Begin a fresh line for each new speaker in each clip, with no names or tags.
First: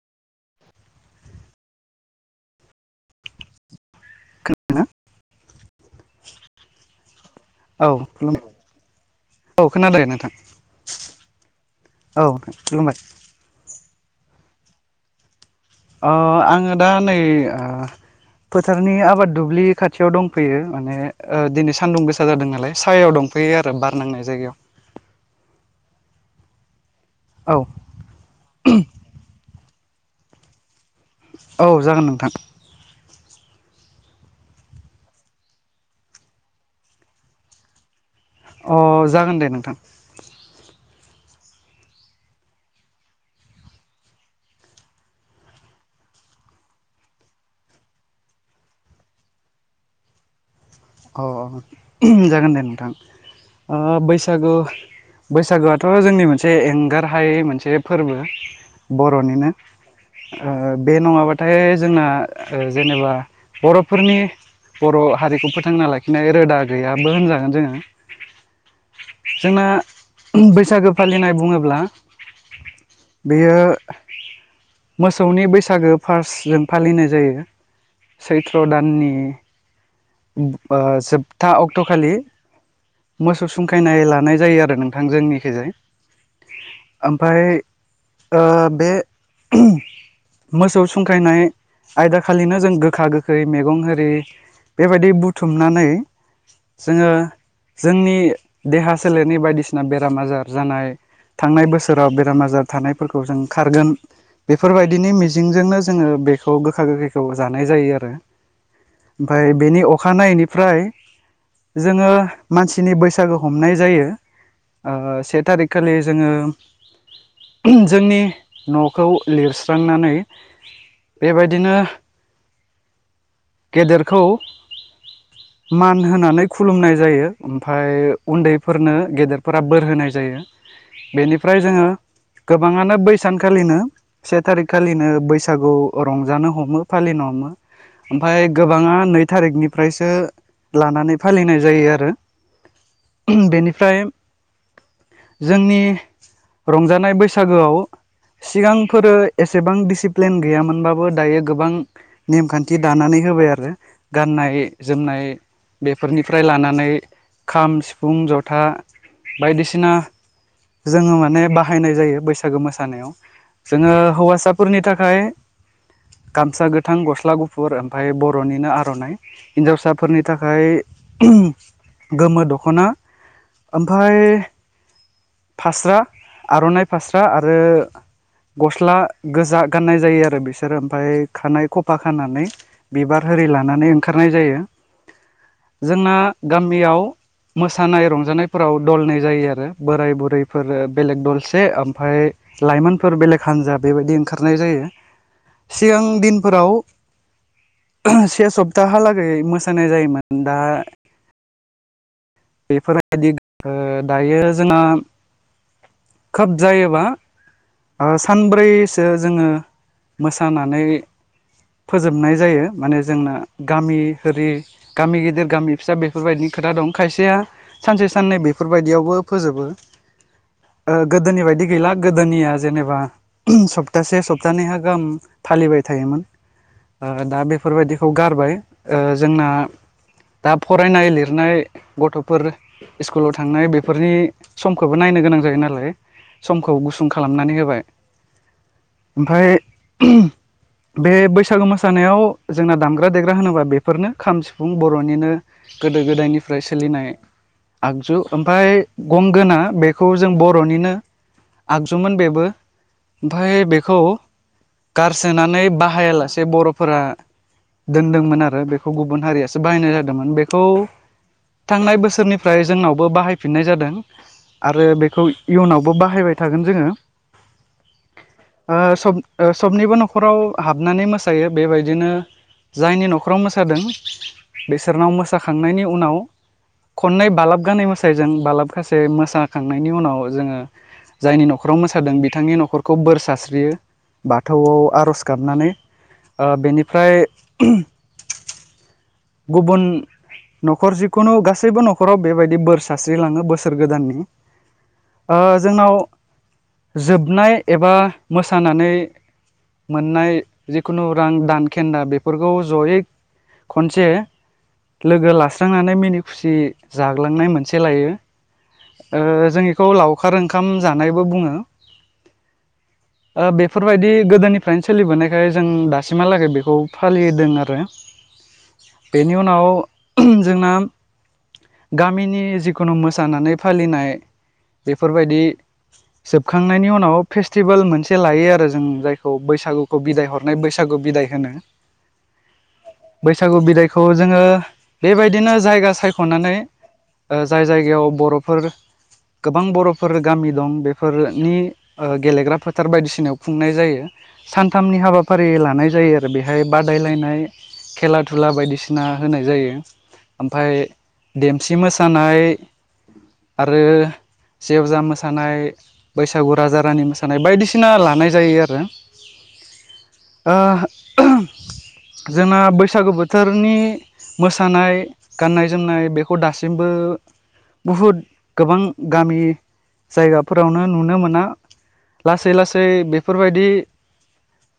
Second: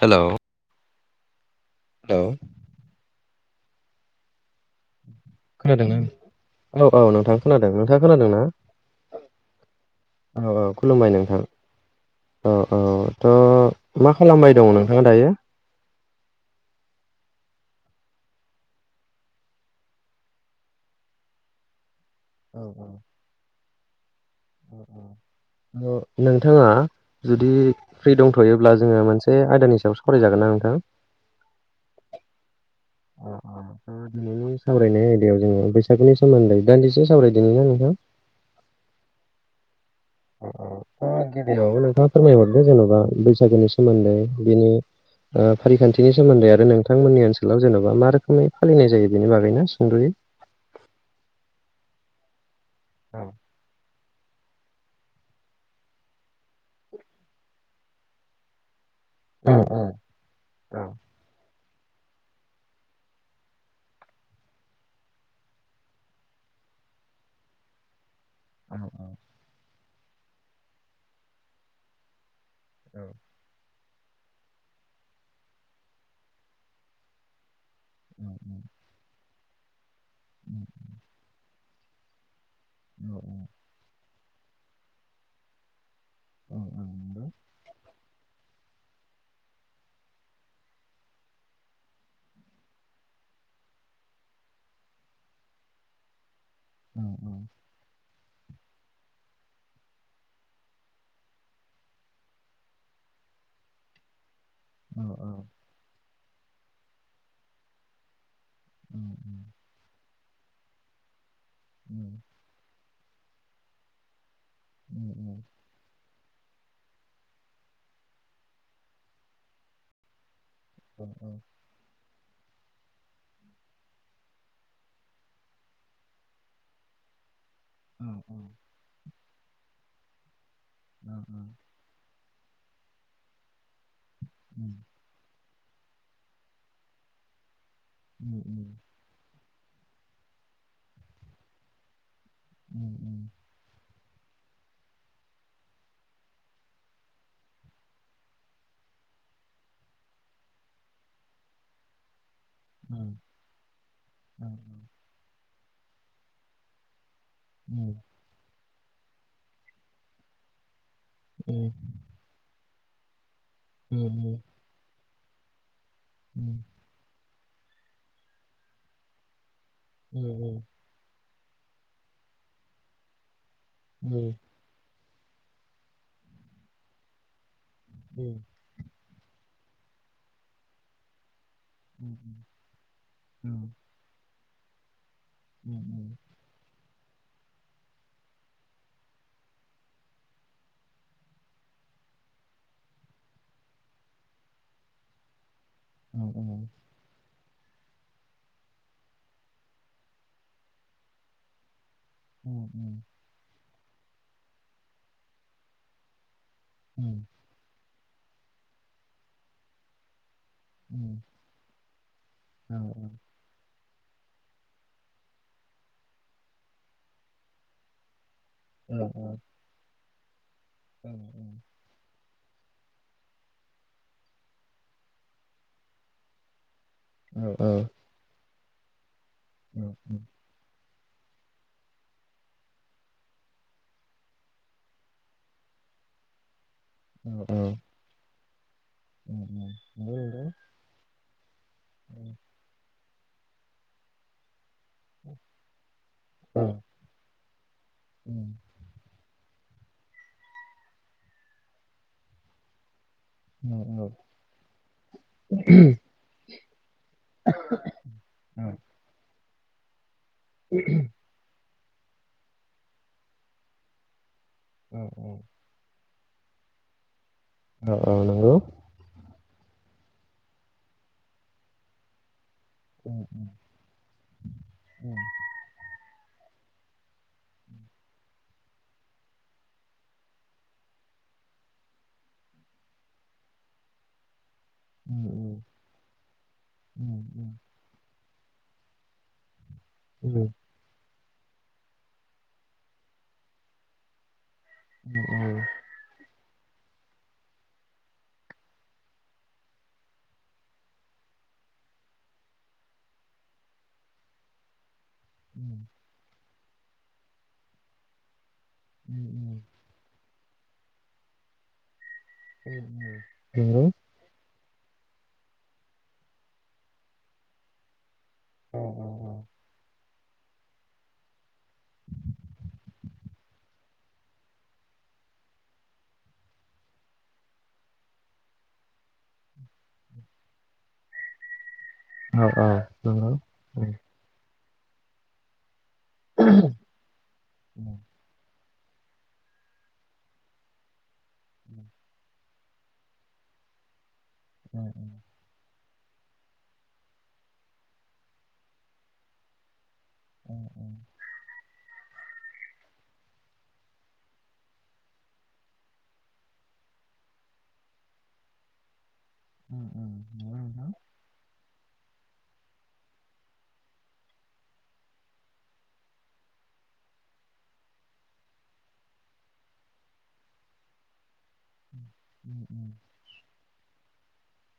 Hello hello.
खोनादों ना?
खोनादोंना औ औ नोंथां खोनादों
औ
नोंथाङा खोनादों ना?
खुलुमबाय औ खोनादों नोंथां
औ औ खुलुमबाय नोंथां औ औ थ' मा खालामबाय दं नोंथाङा दायो?
ओ आङो दा नै आ फोथारनि आबाद दुब्लि खाथियाव दंफैयो माने दिनै सानदुं गोसा जादों
औ
नालाय
औ
सायाव दंफैयो आरो बारनांनाय
औ नोंथाङा।
औ
जुदि फ्रि दंथ'योब्ला जोङो मोनसे आयदानि सायाव सरायजागोन ना नोंथां?
औ जागोन नोंथां।
अ अ। नोंनि सावरायनाय आयदायाव जोङो बैसागुनि सोमोनदै दानदिसे सावरायदोनिना नोंथां?
अ जागोन दे नोंथां।
गिबिनाव नोंथाङा फोरमायहरदो जेन'बा बैसागोनि सोमोनदै बिनि ओ फारिखानथिनि सोमोनदै आरो नोंथांमोननि ओनसोलाव जेन'बा मा रोखोमै फालिनाय जायो बेनि बागैना सुंद'यै [inaudible]
अ जागोन दे नोंथां
औ
ओ बैसागु बैसागुआथ' जोंनि मोनसे एंगारहायै मोनसे फोरबो
औ नंगौ औ
बर'निनो ओ बे नङाबाथाय जोंना जेनेबा बर'फोरनि बर' हारिखौ फो थांना लाखिनाय रोदा गैयाबो होनजागोन जोङो जोंना बैसागो फालिनाय बुङोब्ला बेयो मोसौनि बैसागो फार्स्ट जों फालिनाय जायो
उम
सैथ्र' दाननि ओ जोबथा अक्ट' खालि
उम
मोसौ सुंखायनाय ला नाय जायो आरो नोंथां जोंनिखिजाय
[inaudible]
ओ बे मोसौ संखायनाय आयदा खालिनो जों गोखा गोखै मैगं आरि बेबायदि दै बुथुमनानै जोङो जोंनि देहा सोलेरनि बायदिसिना बेराम आजार जानाय थांनाय बोसोराव बेराम आजार थानायफोरखौ जों खारगोन
उम औ
बेफोरबायदिनि मिजिंजोंनो जोङो बेखौ गोखा गोखैखौ जानाय जायो आरो ओमफ्राय बेनि अखानायनिफ्राय जोङो मानसि नि बैसागु हनाय जायो ओ बे थारिग खालि जोङो जोंनि न'खौ लिरस्रांनानै बेबायदिनो गेदेरखौ मान होनानै खुलुमनाय जायो ओमफ्राय उनदैफोरनो गेदेर फोरा बोर होनाय जायो बेनिफ्राय जोङो गोबाङानो बै सानखालिनो से थारिख खालिनो बैसागु रंजानो हमो फालिनो हमो ओमफफ्राय गोबाङा नै थारिखनिफ्रायसो लानानै फालिनाय जायो आरो बेनिफ्राय
[inaudible]
जोंनि रंजानाय बैसागोआव सिगांफोरो एसेबां डिसिप्लिन गैयामोनबाबो दायो गोबां नेमखान्थि दानानै होबाय आरो गाननाय जोमनाय बेफोरनिफ्राय लानानै खाम सिफुं जथा बायदिसिना जोङो माने बाहायनाय जायो बैसागो मोसानायाव जोङो हौवासाफोरनि थाखाय गामसा गोथां गस्ला गु फुर ओमफ्राय बर'निनो आर'नाइ हिन्जावसाफोरनि थाखाय गोमो दख'ना ओमफ्राय फास्रा आर'नाइ फास्रा आरो गस्ला गोजा गाननाय जायो आरो बिसोरो ओमफफ्राय खानाय खफा खानानै बिबार आरि लानानै ओंखार नाय जायो जोंना गामियाव मोसानाय रंजानायफोराव दलनै जायो आरो बोराय बुरैफोर बेलेग दलसे ओमफ्राय लाइमोनफोर बेलेग हान्जा बेबायदि ओंखारनाय जायो
[inaudible]
सिगां दिनफोराव से सब दाहालागै मोसानाय जायोमोन दा बेफोरबायदि ओ दायो जोंना खोब जायोबा ओ सानब्रैसो जोङो मोसानानै जोबनाय जायो माने जोंना गामि ओरि गामि गिदिर गामि फिसा बेफोरबायदिनि खोथा दं खायसेया सानसे साननै बे फोरबायदियावबो फोजोबो गोदोनि बायदि गैला गोदोनिया जेनेबा सप्तासे सप्तानैैहा गाहाम फालिबाय थायोमोन। ओ दा बेफोरबायदिखौ गारबाय ओ जोंना दा फर फरायनाय लिरनाय गथ'फोर स्कुलाव थांनाय बेफोरनि समखौबो नायनो गोनां जायो नालाय सम खौ गुसुं खालामनानै होबाय ओमफाय बे बैसा बैसागु मोसानायाव जोंना दामग्रा देग्रा होनोबा बेफोरनो खाम बुं बर'निनो गोदो गोदायनिफ्राय सोलिनाय आगजु ओमफ्राय गंगोना बेखौ जों बर'निनो आगजुमोन बेबो ओमफ्राय बेखौ गारसोनानै बाहायालासे बर'फोरा दोनदोंमोन आरो बेखौ गुबुन हारियासो बाहायनाय जादोंमोन बेखौ। थांनाय बोसोरनिफ्राय जोंनावबो बाहायफिननाय जादों आरो बेखौ इयुनावबो बाहाय बाहायबाय थागोन जोङो
औ औ नंगौ।
ओ सब ओ सबनिबो न'खराव हाबनानै मोसायो बेबायदिनो जायनि न'खराव मोसादों बिसोरनाव मोसाखांनायनि उनाव खननै बालाब गानै मोसायजों बालाबगासे मोसाखांनायनि उनाव जोङो जायनि न'खराव मोसादों बिथांनि न'खरखौ बोर सास्रियो बाथ गो थौआव आर'ज गाबनानै ओ बेनिफ्राय गुबुन
उम
न'खर जि खुनु गासैबो नखराव बेबायदि बोर सारस्रिलाङो बोसोर गोदाननि जोंनाव जोबनाय एबा मोसानानै मोननाय जिखुनु रां दानखेन्दा बे फोरफोरखौ जयै खनसे लोगो लास्रांनानै मिनि खुसि जाग्लांनाय मोनसे लायो जों बेखौ लाव अखार ओंखाम जानायबो बुङो बेफोरबायदि गोदोनि फ्रायनो सोलिबोनायखाय जों दासिमहालागै बेखौ फालिदों आरो बेनि उनाव जोंङा गामिनि जिखुनु मोसानानै फालिनाय बेफोरबायदि जोबखांनायनि उनाव फेस्टिभेल मोनसे लायो आरो जों जायखौ बै सागुखौ बिदाय हरनाय बैसागु बिदाय होनो।
औ
बैसागु बिदायखौ जोङो बेबायदिनो जायगा सायख'नानै जाय जायगायाव बर'फोर
[inaudible]
गोबां बर'फोर गामि दं बेफोरनि गेलेग्रा फोथार बायदिसिनायाव खुंनाय जायो। सानथामनि हाबाफारि लानाय जायो आरो बे बेहाय बादायलायनाय खेला दुला बायदिसिना होनाय जायो। ओमफाय देमसि मोसानाय आरो जेवजा मोसानाय बैसागु राजा रानि मोसानाय बायदिसिना लानाय जायो आरो
उम
ओ जोंना बैसागु बोथोरनि मोसानाय गाननाय जोमनाय बेखौ दासिमबो बुहुद गोबां गामि जायगाफोरावनो नुनो मोना लासै लासै बेफोरबायदि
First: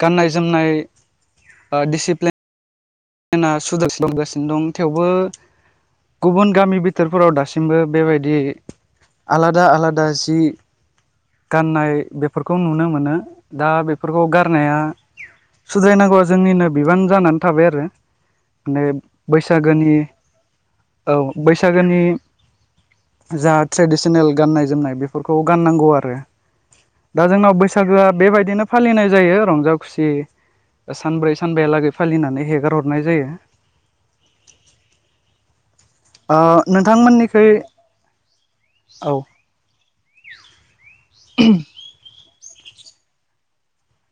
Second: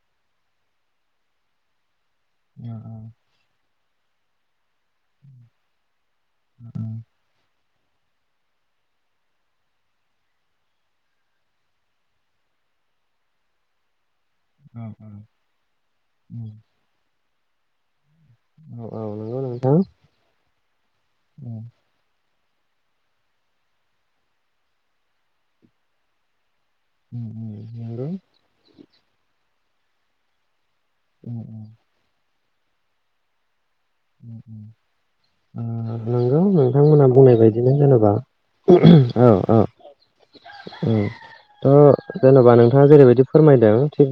गाननाय जोमनाय दिडिसिप्लिन ना सुदागासिनो दं थेवबो गुबुन गामि बिथोरफोराव दासिम मबो बेबायदि आलादा आलादा जि गाननाय बेफोरखौ नुनो मोनो दा बे बेफोरखौ गारनाया सुद्रायनांगौआ जोंनिनो बिबान जानानै थाबाय आरो माने
औ नंगौ नोंथां ओ
बैसागोनि औ बैसागोनि जा ट्रेडिसनेल गाननाय जोमनाय बेफोरखौ गाननांगौ आरो दा जोंनाव बैसागोआ बेबायदिनो फालिनाय जायो रंजा खुसि सानब्रै सानबयालागै फालिनानै हेगार हरनाय जायो। ओ
नंगौ नोंथांमोना बुंनाय
नोंथांमोननिखै
बायदिनो जेनेबा औ औ औ ओ जेनेबा नों- थाङा जेरैबायदि फोरमायदों थिग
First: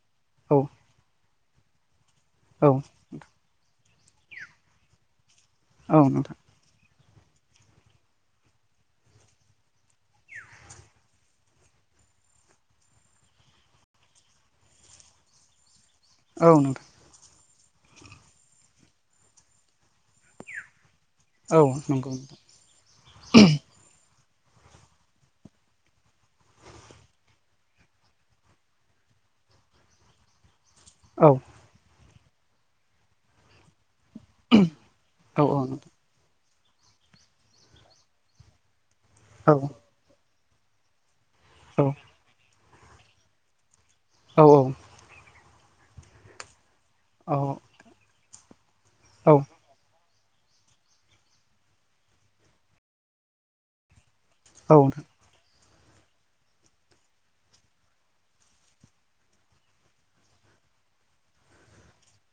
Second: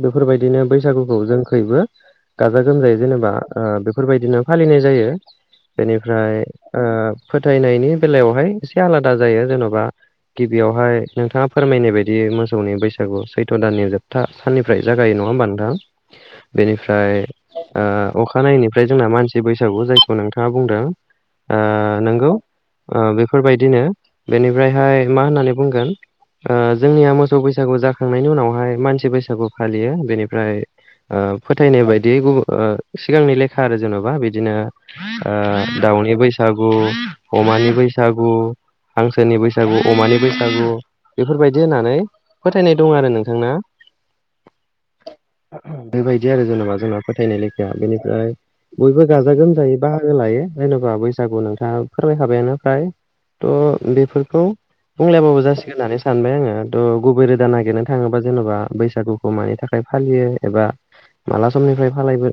औ
बेफोरबायदिनो बैसागुखौ जोंखैबो गाजा
औ
गोमजायै जेनेबा बेफोरबायदिनो फालिनाय जायो
औ
बेनिफ्राय
नोंथां
फोथायनायनि बेलायावहाय एसे आलादा जायो जेन'बा गिबियावहाय नोंथाङा फोरमायनाय बायदि मोसौनि बैसागु सैथ' दाननि जोबथा साननिफ्राय जागायो नङा नङा होमबा नोंथां
औ नोंथां
बेनिफ्राय अखानायैनिफ्राय‌ जोंना मानसि बैसागु जायखौ नोंथाङा बुंदों ओ
औ नंगौ नोंथां
नोंगौ बेफोरबायदिनो बेनिफ्रायहाय मा होननानै बुंगोन ओ जोंनिया मोसौ बैसागु जाखांनायनि उनावहाय मानसि बैसागु फालियो बेनिफ्राय
औ
फोथायनाय बायदि गुबुन सिगांनि लेखा आरो जेन'बा बिदिनो ओ
औ औ नोंथां
दाउनि बैसागु अमानि बैसागु हांसोनि
औ
बैसागु अमानि बैसागु बेफोरबायदि होननानै फोथायनाय दं आरो नोंथां ना
औ औ
बेबायदि आरो जेनेबा जोंना फोथायनाय लेखाया बेनिफ्राय बयबो गाजा गोमजायै बाहागो लायो जेन'बा बैसागु नोंथाङा फोरमायखाबायानो फ्राय थ' बेफोर खौ
औ
बुंलायाबाबो जासिगोन होननानै सानबाय आङो थह गुबै रोदा नागिरनो थाङोबा जेन'बा बैसागुखौ मानि थाखाय फालियो एबा माला समनिफ्राय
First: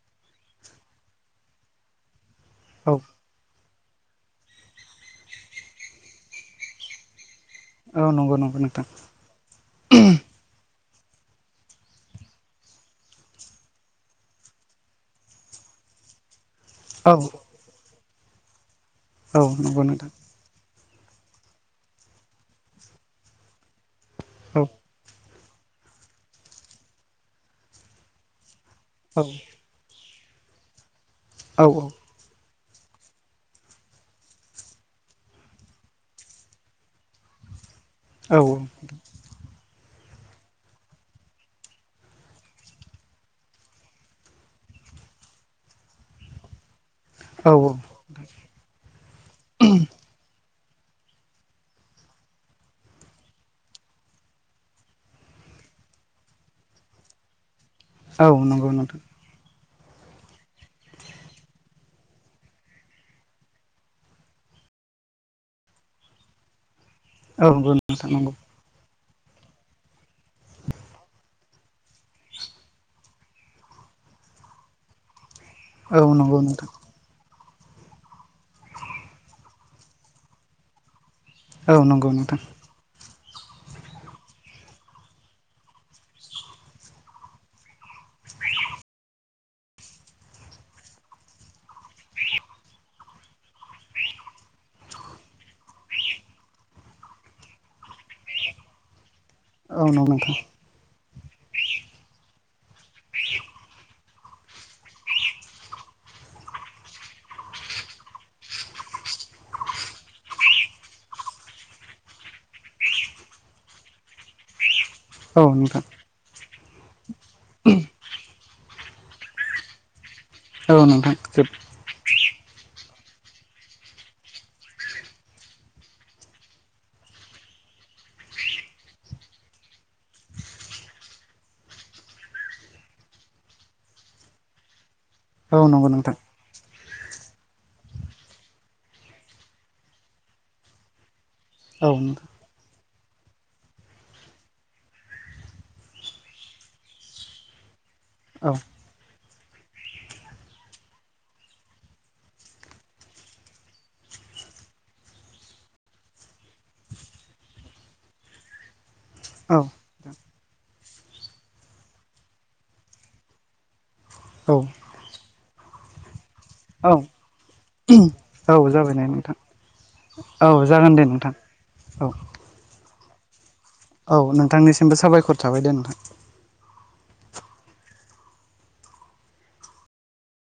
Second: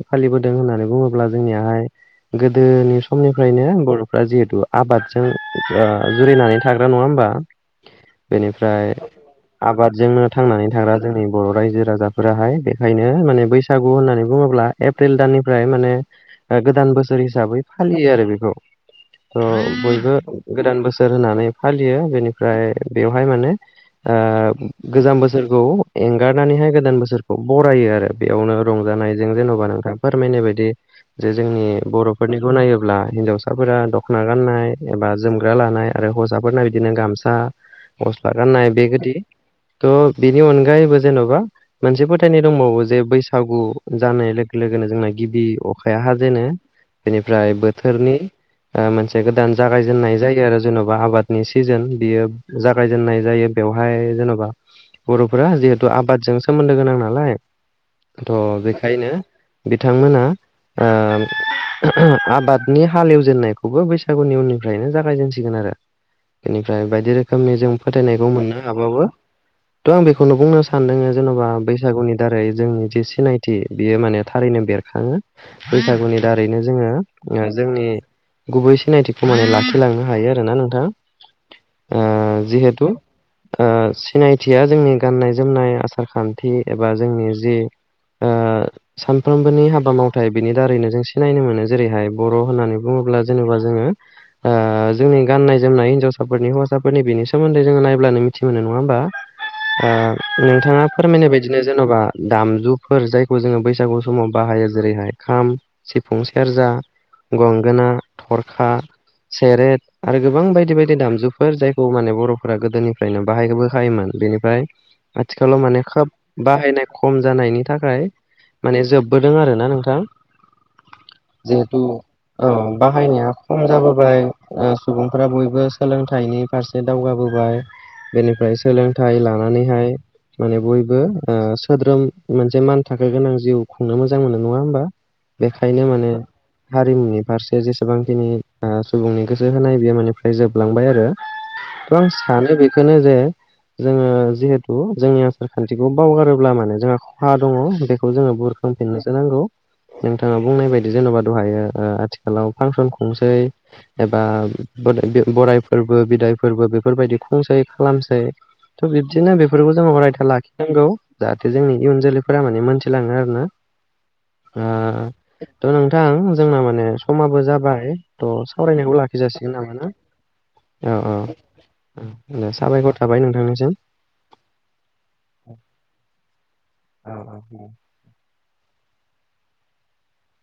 फालिबोदों होननानै बुङोब्ला जोंनियाहाय
औ
गोदोनि समनिफ्रायनो बर'फ्रा जिहेथु आबादजों जुरिनानै थाग्रा नङा होमबा
औ नंगौ नंगौ नोंथां
बेनिफ्राय आबादजोंनो थांनानै थाग्रा जोंनि बर' रायजो राजाफोराहाय बेखायनो माने बैसागु होननानै बुङोब्ला एप्रिल दाननिफ्राय माने गोदान
औ
बोसोर हिसाबै फालियो आरो बेखौ
औ
थ
नंगौ नोंथां
बयबो गोदान बोसोर सोर होननानै फालियो बेनिफ्राय बेवहाय माने
औ
ओ गोजाम बोस बोसोरखौ एंगारनानैहाय गोदान बोसोरखौ बरायो आरो बेयावनो रंजानायजों
औ
जेन'बा नोंथां फोरमायनाय बायदि जे
औ
जोंनि बर' फोरनिखौ नायोब ब्ला हिन्जावसाफोरा दख'ना गाननाय एबा जोमग्रा लानाय आरो हौवसाफोरना बिदिनो गामसा गस्ला गाननाय बेगोदि थ' बेनि अनगायैबो जेन'बा मोनसे फोथायनाय दंबावो जे बैसागु जानाय लोगो लो गोनो जोंना गिबि अ अखाया हाजेनो
औ
बेनिफ्राय बोथोरनि मोनसे गोदान जागायजेननाय जायो आरो जेन'बा आबादनि सिजोन बियो जागायजेननाय जायो बेवहाय जेन'बा बर'फोरा जिहेथु आबादजों सोमोन्दो गोनां नालाय
औ
थ'
औ नंगौ नोंथां
बेखायनो बिथांमोना आबादनि हालेवजेननायखौबो बैसागुनि उननिफ्रायनो जागायजेनसिगोन आरो बेनिफ्राय बायदि
औ
रोखोमनि जों
नंगौ नोंथां
फोथायनायखौ
नंगौ
मोनो हाबाबो थ' आं बेखौनो बुंनो सानदों जेन'बा बैसागुनि दारै जोंनि जि सिनायथि बियो माने थारैनो बेर बेरखाङो
औ
बैसागुनि
नंगौ
दारैनो
नोंथां
जोङो जोंनि गुबै सिनायथिखौ माने लाखिलांनो हायो आरोना नोंथां
औ
ओ
नंगौ नोंथां
जिहेथु ओ सिनायथिया जोंनि गान्नाय जोमनाय आसार खान्थि एबा जोंनि जि आ सानफ्रोमबोनि हाबा माव नाथाय बिनि दारैनो जों सिनायनो मोनो जेरैहाय बर' होननानै बुङोब्ला जेनेबा जोङो ओ जोंनि गाननाय जोमनाय हिन्जावसाफोरनि हौवासाफोरनि बेनि सोमोन्दै जोङो नायब्लानो मिथि मोनो नङा होमबा
औ नंगौ नोंथां
नोंथाङा फोरमायनाय बायदिनो जेन'बा दामजुफोर जायखौ जोङो बैसागु समाव बाहायो जेरैहाय खाम सिफुं सेरजा गंगोना थरखा सेरेट आरो गोबां बायदि बायदि दामजुफोर जायखौ माने बर'फोरा गोदोनिफ्रायनो बाहायबोखायोमोन बेनिफ्राय
औ
आथिखालाव
नोंथां
माने खप बाहायनाय खम जानायनि थाखाय माने जोबबोदों आर ना नोंथाङा।
औ नोंथां
औ बाहायनाया खम जाबोबाय सुबुंफोरा बयबो सोलोंथाइनि फारसे दावगाबो बेनिफ्राय सोलोंथाइ लानानैहाय माने बयबो सोद्रोम मोनसे मान थाखो गोनां जिउ खुंनो मोजां मोनो नङा होमबा
औ
बेखायनो
नंगौ
माने
नोंथां
हारिमुनि फारसे जेसेबांखिनि सुबुंनि गोसो होनाय बेयो मनिफ्राय जोबलांबाय आरो
औ
आं
नोंथां
सानो बेखौनो जे जोङो जिहेतु जोंनि आसार खान्थिखौ बावगारोब्ला माने जोंहा खहा दङ बे खौ जोङो
औ
बुरोखुमफिननोसो नांगौ नोंथाङा बुंनाय बायदि जेन'बा दहायो आथिखालाव फांसन खुंसै एबा बरोराय फोरबो बिदाय फोरबो बेफोरबायदि खंसै खालामसै थ' बिब्दिनो बेफोरखौ जोङो फरायथा लाखियो नोंगौ जाहाथे जोंनि इयुन जोलैफोरा माने मोनथिलाङो आरो ना थ नोंथां जोंना माने
औ
समाबो जाबाय थ'
औ औ जाबाय
सावरायनायखौ
दे
लाखि
नोंथां
जासिगोन नामा ना
जागोन
औ
दे नोंथां
औ दे साबायखर थाबाय नोंथांनिसिम
औ नोंथांनिसिमबो साबायखर थाबाय दे नोंथां।
औ औ।